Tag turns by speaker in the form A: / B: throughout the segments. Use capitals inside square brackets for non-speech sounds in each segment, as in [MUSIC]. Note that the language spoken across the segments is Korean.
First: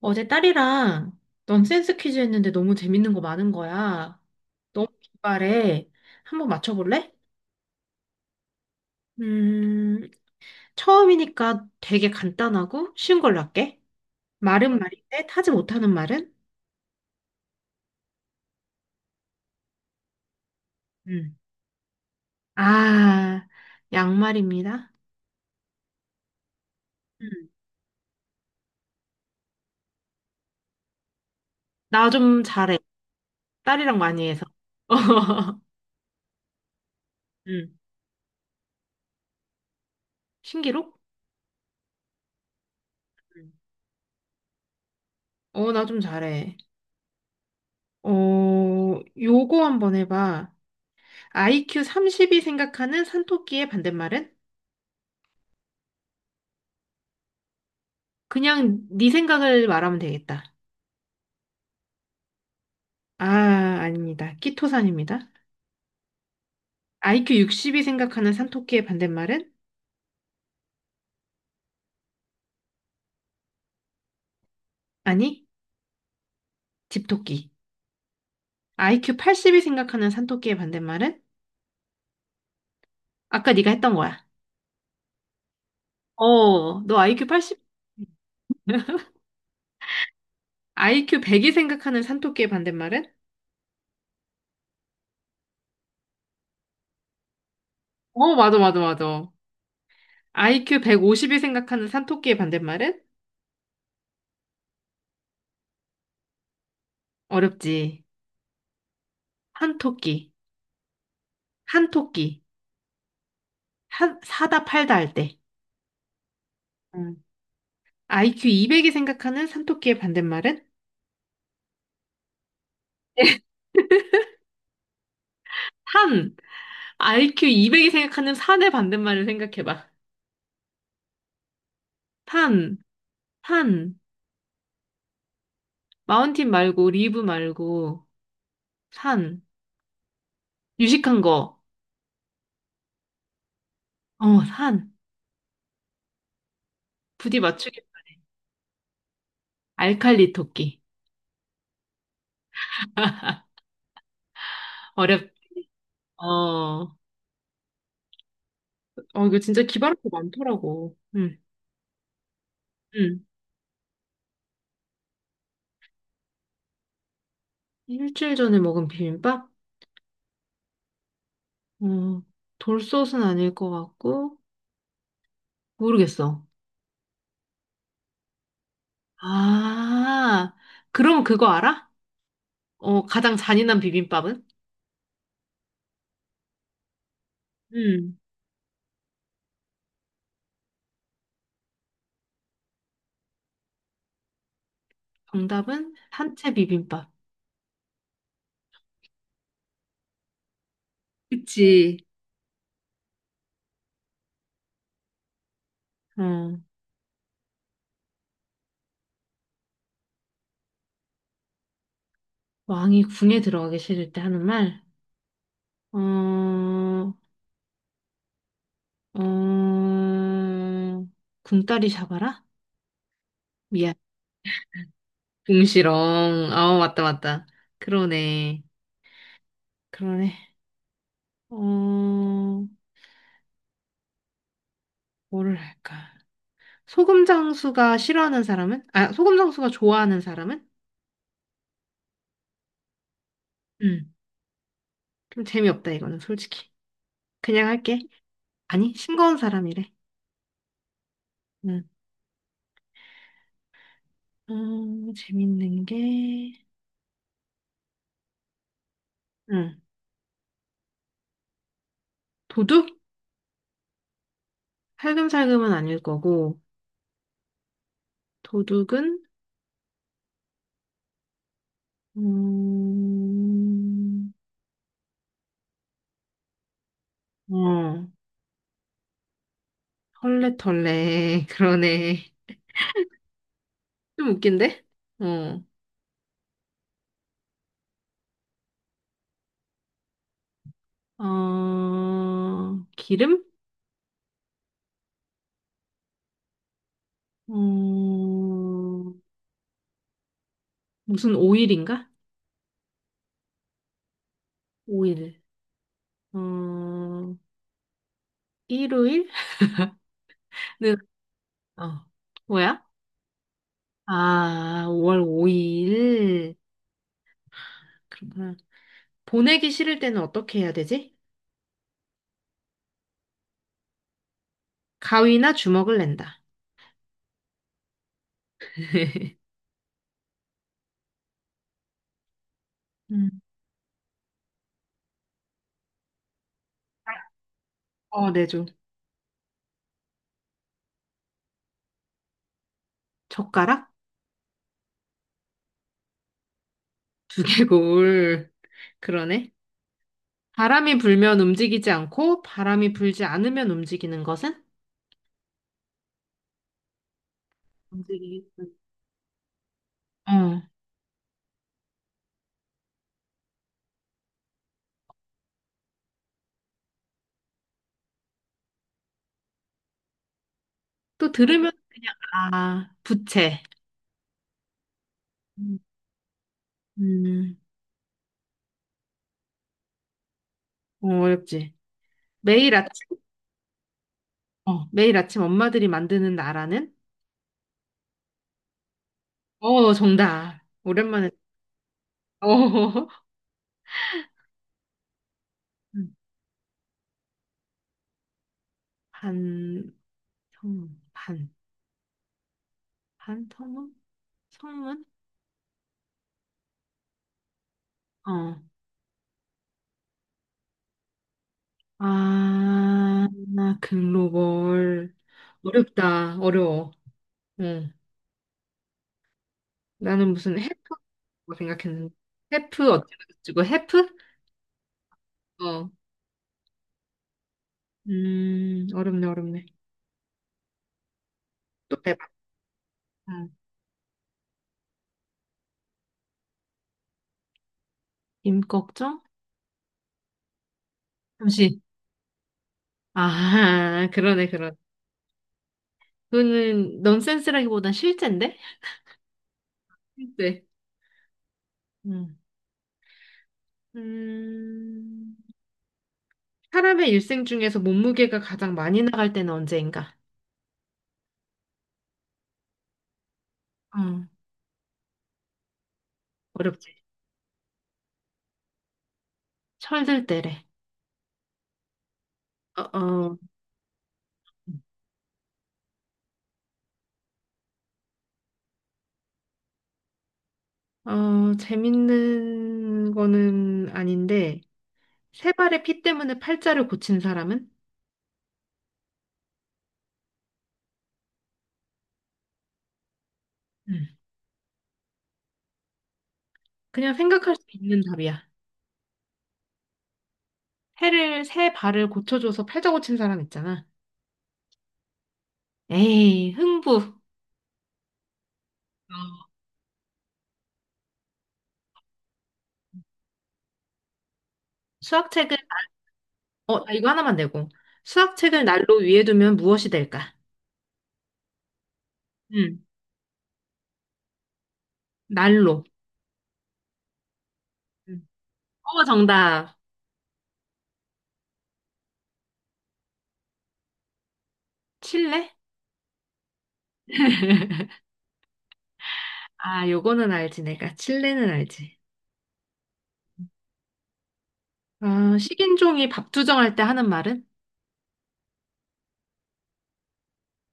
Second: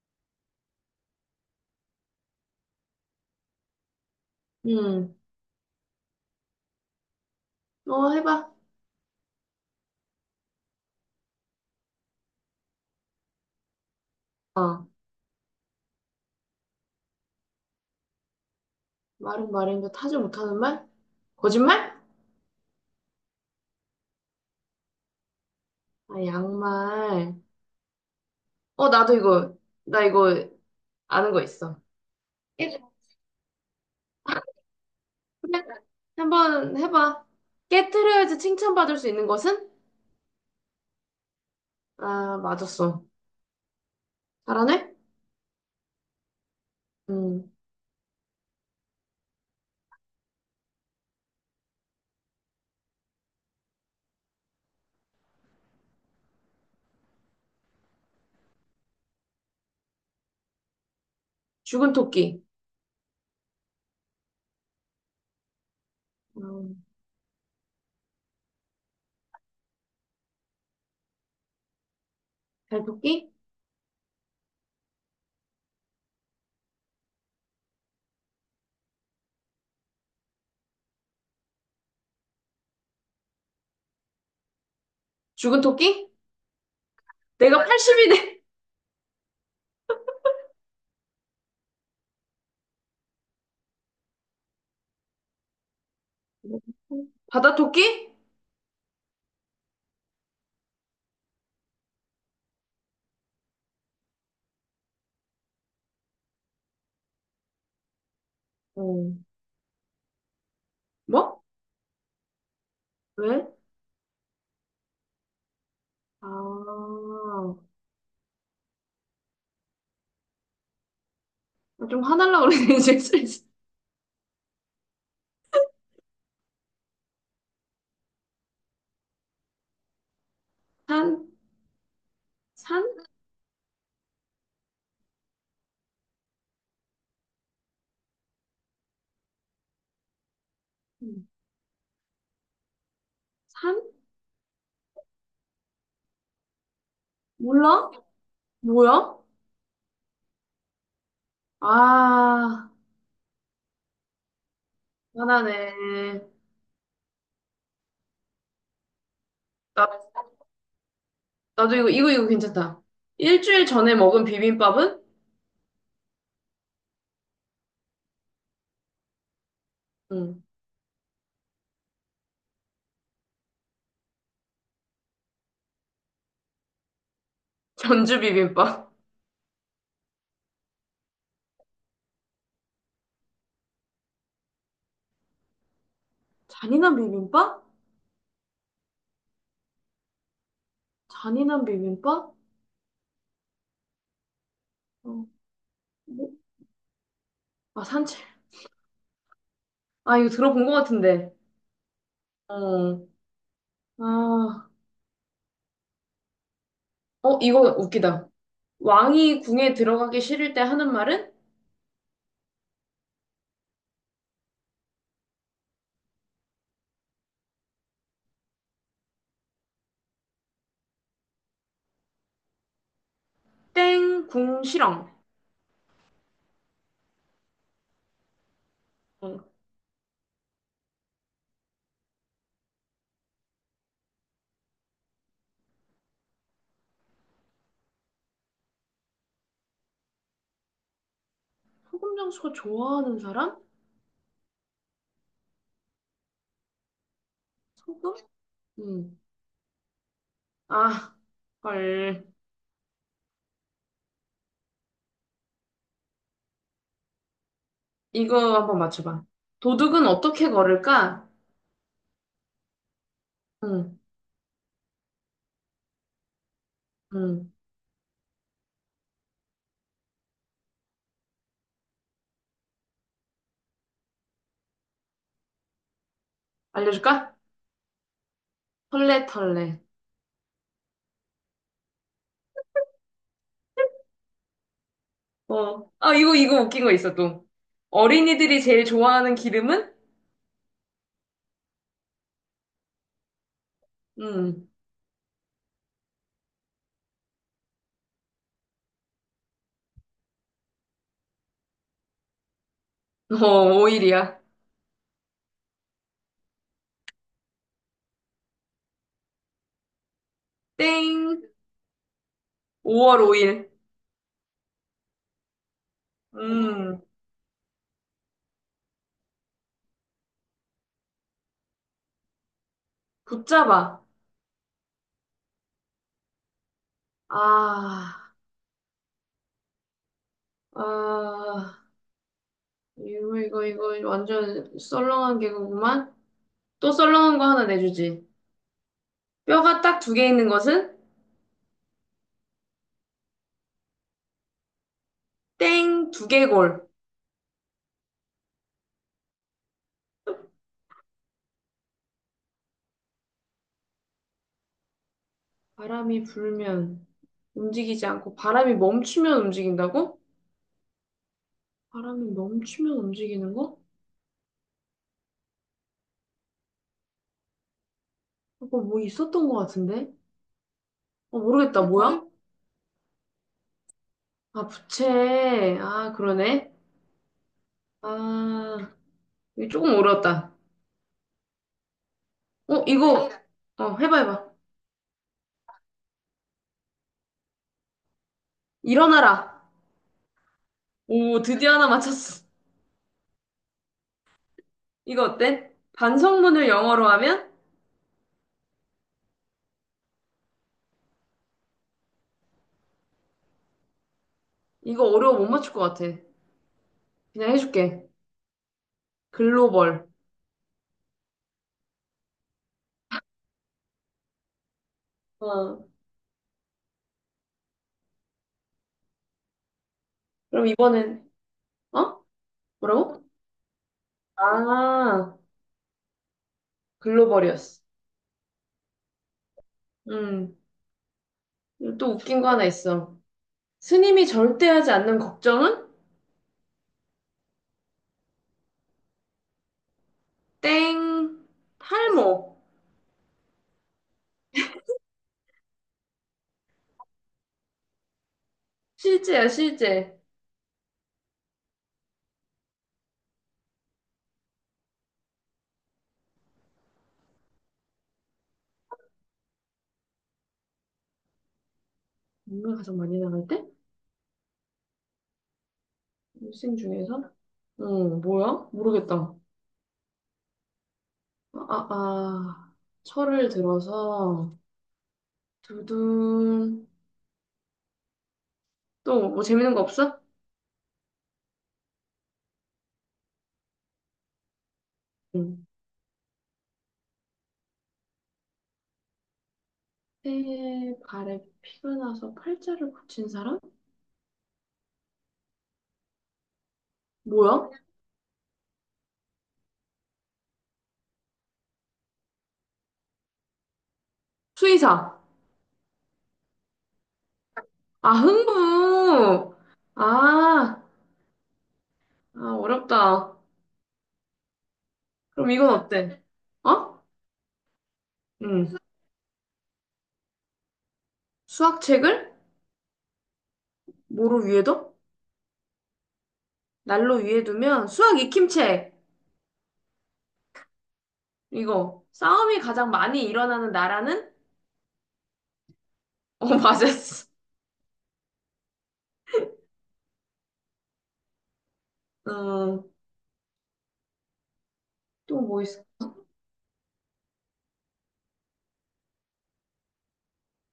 A: 어제 딸이랑 넌센스 퀴즈 했는데 너무 재밌는 거 많은 거야. 너무
B: 음,
A: 기발해. 한번 맞춰볼래?
B: 어, 해봐.
A: 음, 처음이니까 되게 간단하고 쉬운 걸로 할게. 말은
B: 어,
A: 말인데 타지 못하는 말은?
B: 말은 말인데 타지 못하는 말?
A: 음.
B: 거짓말?
A: 아, 양말입니다.
B: 아, 양말.
A: 음.
B: 어, 나 이거 아는 거 있어.
A: 나 좀 잘해.
B: 깨-
A: 딸이랑 많이 해서.
B: 그래?
A: [LAUGHS]
B: 한번 해봐.
A: 음.
B: 깨트려야지 칭찬받을 수 있는 것은?
A: 신기록?
B: 아, 맞았어.
A: 음.
B: 잘하네?
A: 어, 나 좀 잘해.
B: 음,
A: 어, 요거 한번 해봐. IQ 30이 생각하는 산토끼의 반대말은? 그냥 네 생각을 말하면 되겠다.
B: 죽은 토끼.
A: 아, 아닙니다. 키토산입니다.
B: 음,
A: IQ 60이 생각하는 산토끼의 반대말은?
B: 잘 토끼?
A: 아니, 집토끼. IQ 80이 생각하는 산토끼의 반대말은? 아까 네가 했던 거야.
B: 죽은 토끼?
A: 너 IQ 80,
B: 내가 80이네.
A: IQ 100이 생각하는 산토끼의 반대말은?
B: 바다 토끼?
A: 어, 맞아, 맞아, 맞아. IQ 150이 생각하는 산토끼의 반대말은? 어렵지.
B: 어,
A: 한토끼,
B: 뭐?
A: 한토끼,
B: 왜?
A: 한, 사다 팔다 할 때.
B: 아,
A: 응. IQ 200이 생각하는 산토끼의 반대말은?
B: 좀 화날라 그러네, [LAUGHS] 지금.
A: 산! IQ 200이 생각하는 산의 반대말을 생각해봐.
B: 산?
A: 산,
B: 산?
A: 산. 마운틴 말고, 리브 말고, 산. 유식한
B: 음.
A: 거.
B: 산?
A: 산. 부디 맞추기.
B: 몰라? 뭐야?
A: 알칼리 토끼.
B: 아,
A: 어렵,
B: 화나네.
A: 어, 어, 이거 진짜
B: 나,
A: 기발한 거 많더라고. 응,
B: 나도 이거 괜찮다.
A: 응.
B: 일주일 전에 먹은 비빔밥은?
A: 일주일 전에 먹은 비빔밥?
B: 응.
A: 어, 돌솥은 아닐 것 같고, 모르겠어.
B: 전주 비빔밥.
A: 아, 그럼 그거 알아? 가장 잔인한 비빔밥은?
B: [LAUGHS] 잔인한 비빔밥?
A: 음,
B: 잔인한 비빔밥? 어,
A: 정답은
B: 뭐?
A: 산채 비빔밥.
B: 아, 산책. 아, 이거 들어본 것 같은데.
A: 그치.
B: 어, 아,
A: 어,
B: 어, 이거 웃기다. 왕이 궁에 들어가기 싫을 때 하는 말은?
A: 왕이 궁에 들어가기 싫을 때 하는 말. 어, 어, 궁따리 잡아라? 미안.
B: 땡, 궁, 실엉.
A: 궁시렁. 아, 맞다, 맞다. 그러네.
B: 어,
A: 그러네. 어, 뭐를 할까? 소금 장수가 싫어하는 사람은? 아, 소금 장수가 좋아하는 사람은?
B: 소금 장수가 좋아하는 사람?
A: 음. 좀 재미없다, 이거는 솔직히. 그냥 할게.
B: 소금?
A: 아니,
B: 응.
A: 싱거운 사람이래.
B: 아,
A: 응.
B: 헐.
A: 재밌는 게,
B: 이거 한번 맞춰봐.
A: 응.
B: 도둑은 어떻게 걸을까?
A: 도둑?
B: 응,
A: 살금살금은 아닐 거고,
B: 응.
A: 도둑은, 음,
B: 알려줄까?
A: 어,
B: 털레털레.
A: 헐레털레, [LAUGHS] 그러네. 좀 웃긴데? 어,
B: 어. 아, 이거 웃긴 거 있어, 또. 어린이들이 제일 좋아하는 기름은?
A: 기름?
B: 음.
A: 어, 무슨 오일인가?
B: 어, 오일이야.
A: 오일. 어, 일요일 [LAUGHS] 네...
B: 땡.
A: 어, 뭐야?
B: 5월 5일.
A: 아, 5월 5일.
B: 음.
A: 그렇구나. 보내기 싫을 때는 어떻게 해야 되지?
B: 붙잡아.
A: 가위나 주먹을 낸다.
B: 아,
A: [LAUGHS]
B: 아.
A: 음.
B: 이거, 이거 완전 썰렁한 개그구만. 또 썰렁한 거 하나 내주지.
A: 어, 내줘.
B: 뼈가 딱 두 개 있는 것은?
A: 젓가락?
B: 땡, 두개골.
A: 두개골. 그러네. 바람이 불면 움직이지 않고, 바람이 불지 않으면 움직이는 것은?
B: 바람이 불면 움직이지 않고
A: 움직이기.
B: 바람이 멈추면 움직인다고?
A: 어.
B: 바람이 멈추면 움직이는 거? 그거 뭐 있었던 것 같은데?
A: 또
B: 어,
A: 들으면
B: 모르겠다. 아, 그래?
A: 그냥,
B: 뭐야?
A: 아, 부채.
B: 부채? 아,
A: 음.
B: 부채. 아, 그러네.
A: 음.
B: 아, 이거 조금 어려웠다.
A: 어, 어렵지. 매일
B: 어,
A: 아침,
B: 이거. 어, 해봐, 해봐.
A: 매일 아침 엄마들이 만드는 나라는?
B: 일어나라.
A: 어, 정답. 오랜만에.
B: 오, 드디어 하나 맞췄어.
A: 어, [LAUGHS]
B: 이거 어때? 반성문을 영어로 하면?
A: 반. 반, 반. 반통문성문.
B: 이거 어려워 못 맞출 것 같아. 그냥 해줄게.
A: 어.
B: 글로벌.
A: 아, 글로벌.
B: 어,
A: 어렵다. 어려워. 응. 나는 무슨
B: 그럼 이번엔,
A: 해프라고 생각했는데.
B: 어?
A: 해프
B: 뭐라고?
A: 어쩌고저쩌고 해프?
B: 아.
A: 어.
B: 글로벌이었어.
A: 어렵네, 어렵네.
B: 음.
A: 또
B: 또
A: 해봐.
B: 웃긴 거 하나 있어.
A: 응.
B: 스님이 절대 하지 않는 걱정은?
A: 임꺽정?
B: 땡.
A: 잠시.
B: 탈모.
A: 아, [LAUGHS] 그러네, 그러네. 그거는 넌센스라기보단 실제인데?
B: 실제야, 실제.
A: 실제. 응. 음, 사람의 일생 중에서 몸무게가 가장 많이 나갈 때는 언제인가?
B: 뭔가 가장 많이 나갈 때?
A: 응.
B: 일생
A: 어렵지.
B: 중에서? 응, 뭐야? 모르겠다.
A: 철들 때래.
B: 아, 아, 아.
A: 어, 어,
B: 철을 들어서, 두둔. 또, 뭐 재밌는 거 없어?
A: 재밌는 거는 아닌데, 세
B: 응.
A: 발의 피 때문에 팔자를 고친 사람은?
B: 새 발에 피가 나서 팔자를 고친 사람?
A: 음. 그냥 생각할 수
B: 뭐야?
A: 있는 답이야. 세 발을 고쳐줘서 팔자 고친 사람 있잖아.
B: 수의사.
A: 에이, 흥부.
B: 아,
A: 어.
B: 흥부. 아, 아, 어렵다. 그럼
A: 수학책을,
B: 이건 어때?
A: 나
B: 어?
A: 이거 하나만 내고. 수학책을
B: 응.
A: 난로 위에 두면 무엇이 될까?
B: 수학책을
A: 음.
B: 뭐로 위에 둬?
A: 난로.
B: 날로 위에 두면 수학
A: 음.
B: 익힘책.
A: 어, 정답.
B: 이거. 싸움이 가장 많이 일어나는 나라는?
A: 칠레?
B: 어, [LAUGHS] 맞았어.
A: [LAUGHS] 아, 요거는 알지, 내가. 칠레는 알지.
B: 음,
A: 아,
B: 또 뭐 있어?
A: 식인종이 밥투정할 때 하는 말은?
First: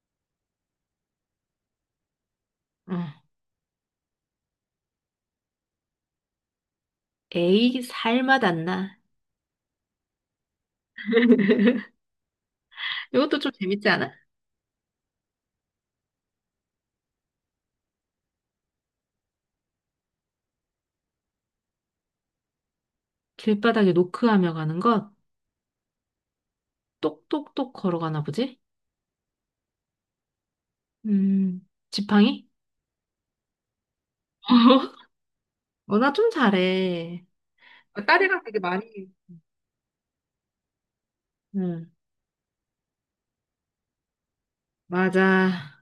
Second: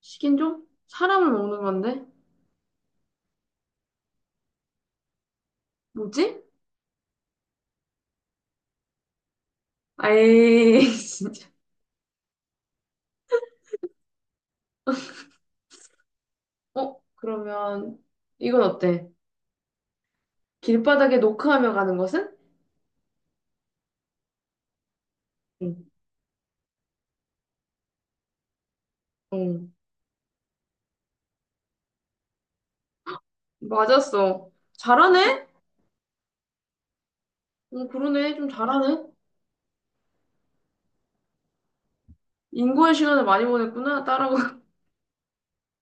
B: 식인종? 사람을 먹는 건데?
A: 응.
B: 뭐지?
A: 에이, 살맛 안 나.
B: 아이, [LAUGHS] 진짜.
A: [LAUGHS] 이것도 좀 재밌지 않아?
B: 어, 그러면 이건 어때? 길바닥에 노크하며 가는 것은?
A: 길바닥에 노크하며 가는 것,
B: 응.
A: 똑똑똑 걸어가나 보지?
B: 응.
A: 지팡이?
B: 맞았어.
A: [LAUGHS]
B: 잘하네?
A: 어, 나 좀 잘해.
B: 응,
A: 아,
B: 그러네.
A: 딸이랑
B: 좀
A: 되게 많이.
B: 잘하네.
A: 응,
B: 인고의 시간을 많이 보냈구나. 따라가.
A: 맞아.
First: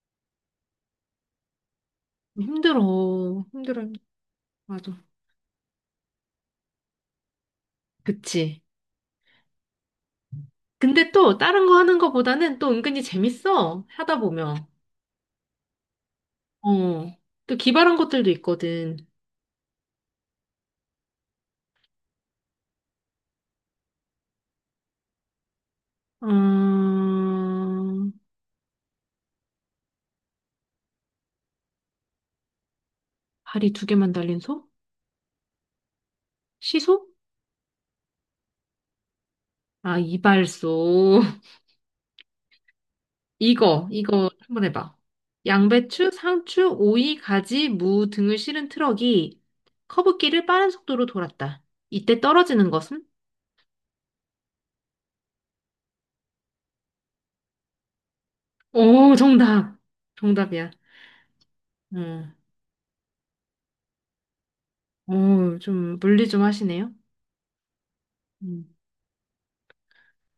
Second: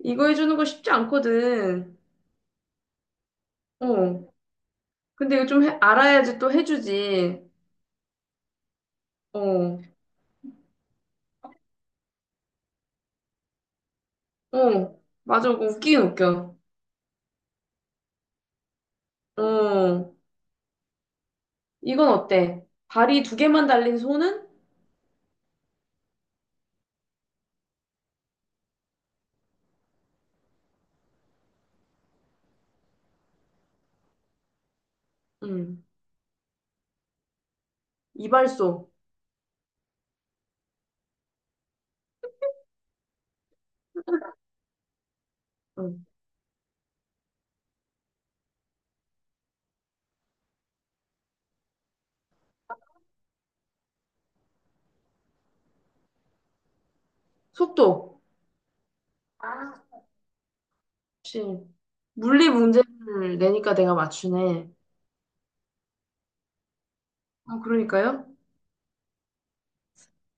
B: 이거 해주는 거 쉽지 않거든.
A: 힘들어. 힘들어. 힘들어.
B: 어.
A: 맞아.
B: 근데 이거 알아야지 또 해주지.
A: 그치.
B: 어.
A: 근데 또 다른 거 하는 거보다는 또 은근히 재밌어. 하다 보면.
B: 어. 맞아. 그거 웃기긴 웃겨.
A: 어. 또 기발한 것들도 있거든.
B: 어. 이건 어때? 발이 두 개만 달린 손은?
A: 어... 다리 두 개만 달린 소?
B: 음.
A: 시소?
B: 이발소.
A: 아, 이발소. [LAUGHS] 이거 한번 해봐.
B: 음.
A: 양배추, 상추, 오이, 가지, 무 등을 실은 트럭이 커브길을 빠른 속도로 돌았다. 이때 떨어지는 것은?
B: 속도.
A: 오, 정답. 정답이야.
B: 역시. 물리 문제를 내니까 내가 맞추네.
A: 응. 오, 좀 물리 좀 하시네요.
B: 아, 그러니까요?
A: 음.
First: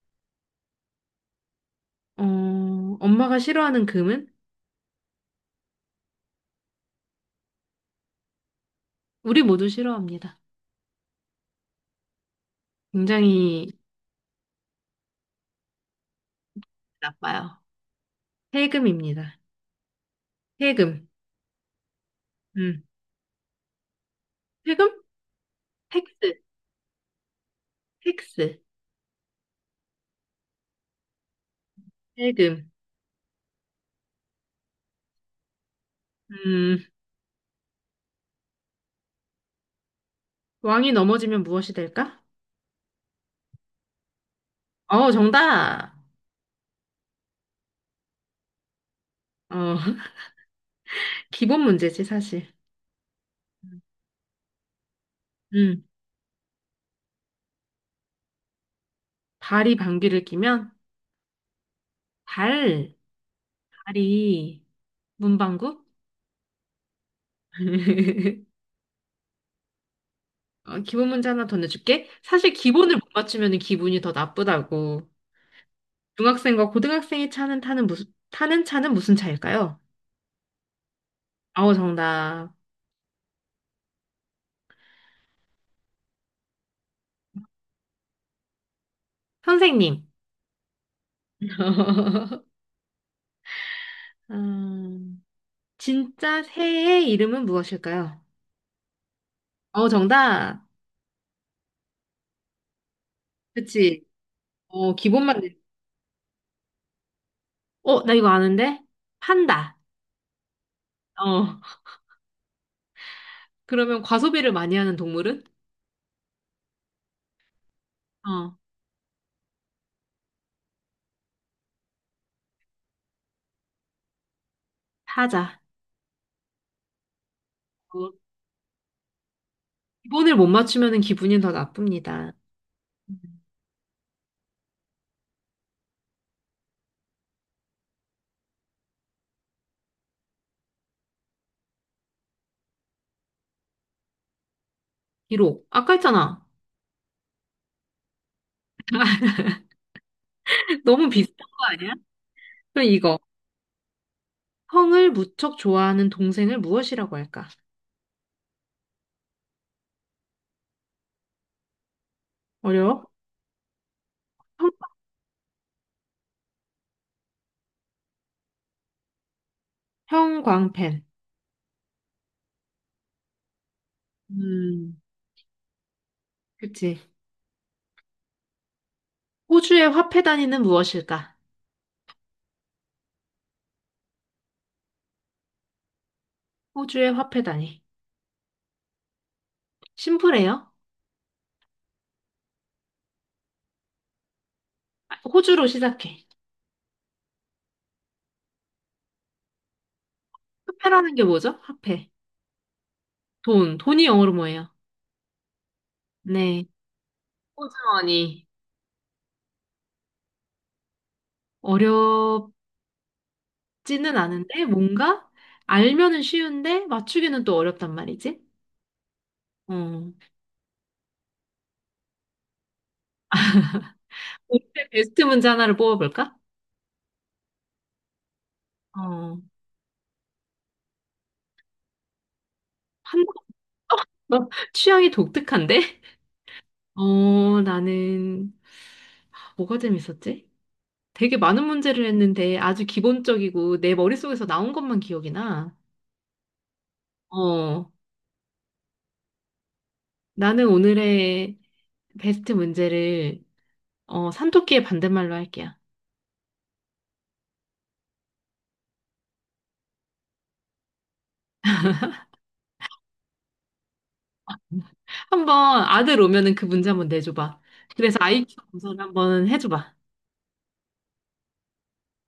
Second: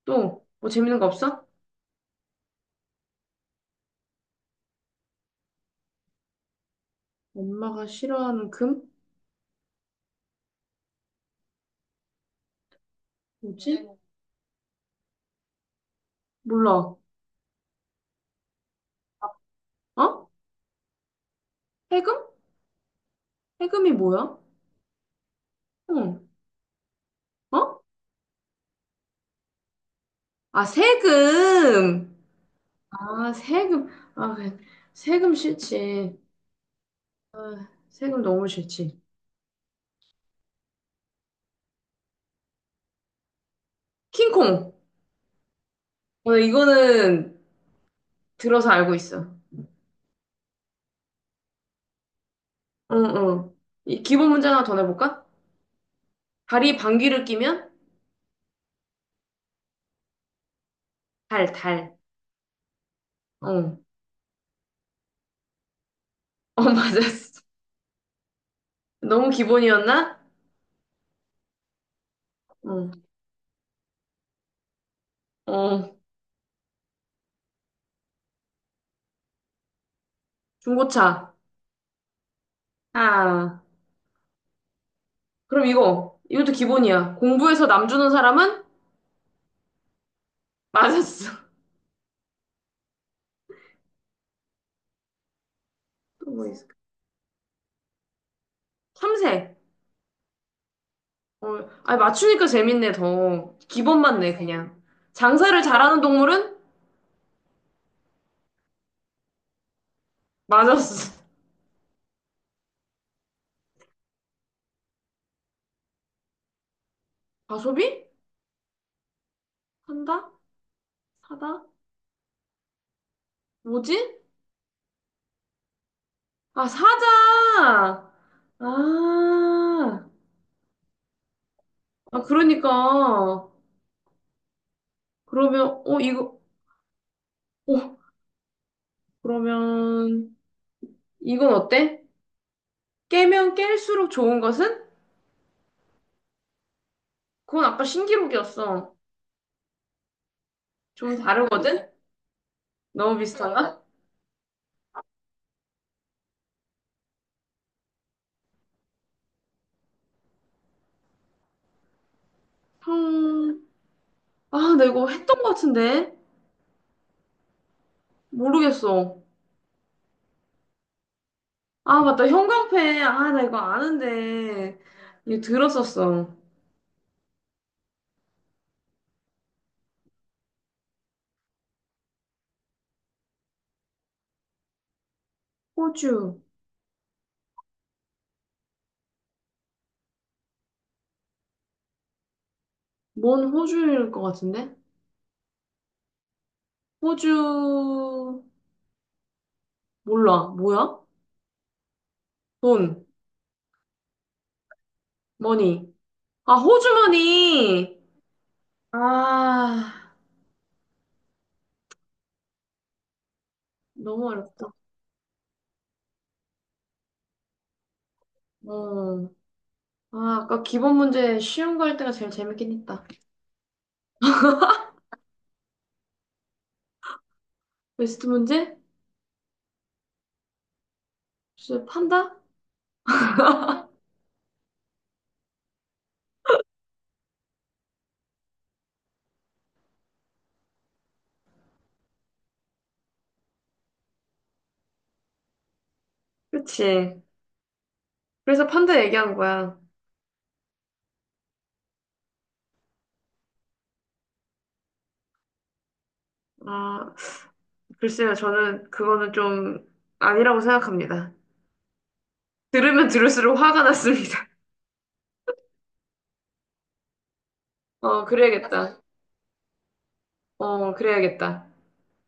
B: 또, 뭐 재밌는 거 없어?
A: 어, 엄마가 싫어하는 금은?
B: 엄마가 싫어하는 금?
A: 우리 모두 싫어합니다. 굉장히
B: 뭐지? 몰라.
A: 나빠요. 세금입니다.
B: 어?
A: 세금.
B: 해금?
A: 음.
B: 해금이 뭐야?
A: 세금?
B: 응.
A: 텍스.
B: 어?
A: 텍스.
B: 아, 세금.
A: 세금.
B: 아, 세금. 아, 그래. 세금 싫지.
A: 음,
B: 아, 세금 너무 싫지.
A: 왕이 넘어지면 무엇이 될까?
B: 킹콩.
A: 어, 정답.
B: 어, 이거는 들어서 알고 있어.
A: 어, [LAUGHS] 기본 문제지, 사실.
B: 어, 어. 이 기본 문제 하나 더 내볼까?
A: 음,
B: 다리 방귀를 끼면
A: 발이 방귀를 뀌면?
B: 달, 달.
A: 발,
B: 어.
A: 발이 문방구?
B: 어, [LAUGHS] 맞았어.
A: [LAUGHS]
B: 너무 기본이었나?
A: 기본 문제 하나 더 내줄게. 사실
B: 어.
A: 기본을 못 맞추면 기분이 더 나쁘다고.
B: 어.
A: 중학생과 고등학생이 차는 타는 무슨, 타는 차는 무슨 차일까요?
B: 중고차.
A: 어, 정답.
B: 아. 그럼 이거. 이것도 기본이야. 공부해서 남 주는 사람은?
A: 선생님.
B: 맞았어.
A: [LAUGHS] 음,
B: [LAUGHS] 또
A: 진짜
B: 뭐 있을까?
A: 새의 이름은 무엇일까요?
B: 참새.
A: 어, 정답.
B: 어, 아, 맞추니까 재밌네, 더. 기본
A: 그치.
B: 맞네 그냥
A: 기본만 내.
B: 장사를 잘하는 동물은?
A: 어, 나 이거 아는데? 판다.
B: 맞았어.
A: 어. 그러면 과소비를 많이 하는 동물은?
B: [LAUGHS] 과소비?
A: 어,
B: 산다? 사다? 뭐지?
A: 사자.
B: 아, 사자!
A: 어,
B: 아,
A: 기본을 못 맞추면은 기분이 더
B: 아,
A: 나쁩니다.
B: 그러니까.
A: 음.
B: 그러면, 어, 이거, 어, 그러면, 이건 어때? 깨면 깰수록 좋은 것은?
A: 기록. 아까 했잖아.
B: 그건 아까 신기록이었어.
A: [LAUGHS] 너무
B: 좀
A: 비슷한 거
B: 다르거든?
A: 아니야? 그럼
B: 너무
A: 이거.
B: 응. 비슷하나?
A: 형을 무척 좋아하는 동생을 무엇이라고 할까? 어려워?
B: 음,
A: 형,
B: 아, 나 이거 했던 것 같은데? 모르겠어.
A: 형광펜.
B: 아, 맞다. 형광펜. 아, 나 이거 아는데.
A: 음,
B: 이거 들었었어.
A: 그치. 호주의 화폐 단위는 무엇일까?
B: 호주.
A: 호주의 화폐 단위. 심플해요.
B: 뭔 호주일 것 같은데?
A: 아, 호주로 시작해.
B: 호주. 몰라. 뭐야?
A: 화폐라는 게 뭐죠? 화폐.
B: 돈.
A: 돈, 돈이 영어로 뭐예요?
B: 머니. 아,
A: 네.
B: 호주머니!
A: 호주머니.
B: 아,
A: 어렵지는
B: 너무
A: 않은데,
B: 어렵다.
A: 뭔가 알면은 쉬운데, 맞추기는 또 어렵단 말이지.
B: 어.
A: 어.
B: 아, 아까 기본 문제 쉬운 거 할 때가 제일 재밌긴 했다.
A: 올해 베스트 문제 하나를 뽑아볼까?
B: 베스트 문제?
A: 어.
B: 글쎄, 판다?
A: 한, 너 [LAUGHS] 취향이 독특한데? 나는, 뭐가 재밌었지? 되게 많은 문제를 했는데, 아주 기본적이고, 내 머릿속에서 나온 것만 기억이 나.
B: 그치.
A: 어.
B: 그래서 판다 얘기한 거야.
A: 나는 오늘의 베스트 문제를, 산토끼의 반대말로 할게요.
B: 아, 글쎄요. 저는 그거는 좀 아니라고 생각합니다. 들으면 들을수록 화가 났습니다.
A: 한번 아들 오면은 그 문제 한번 내줘봐.
B: [LAUGHS]
A: 그래서
B: 어,
A: IQ 검사를
B: 그래야겠다.
A: 한번 해줘봐.
B: 어, 그래야겠다.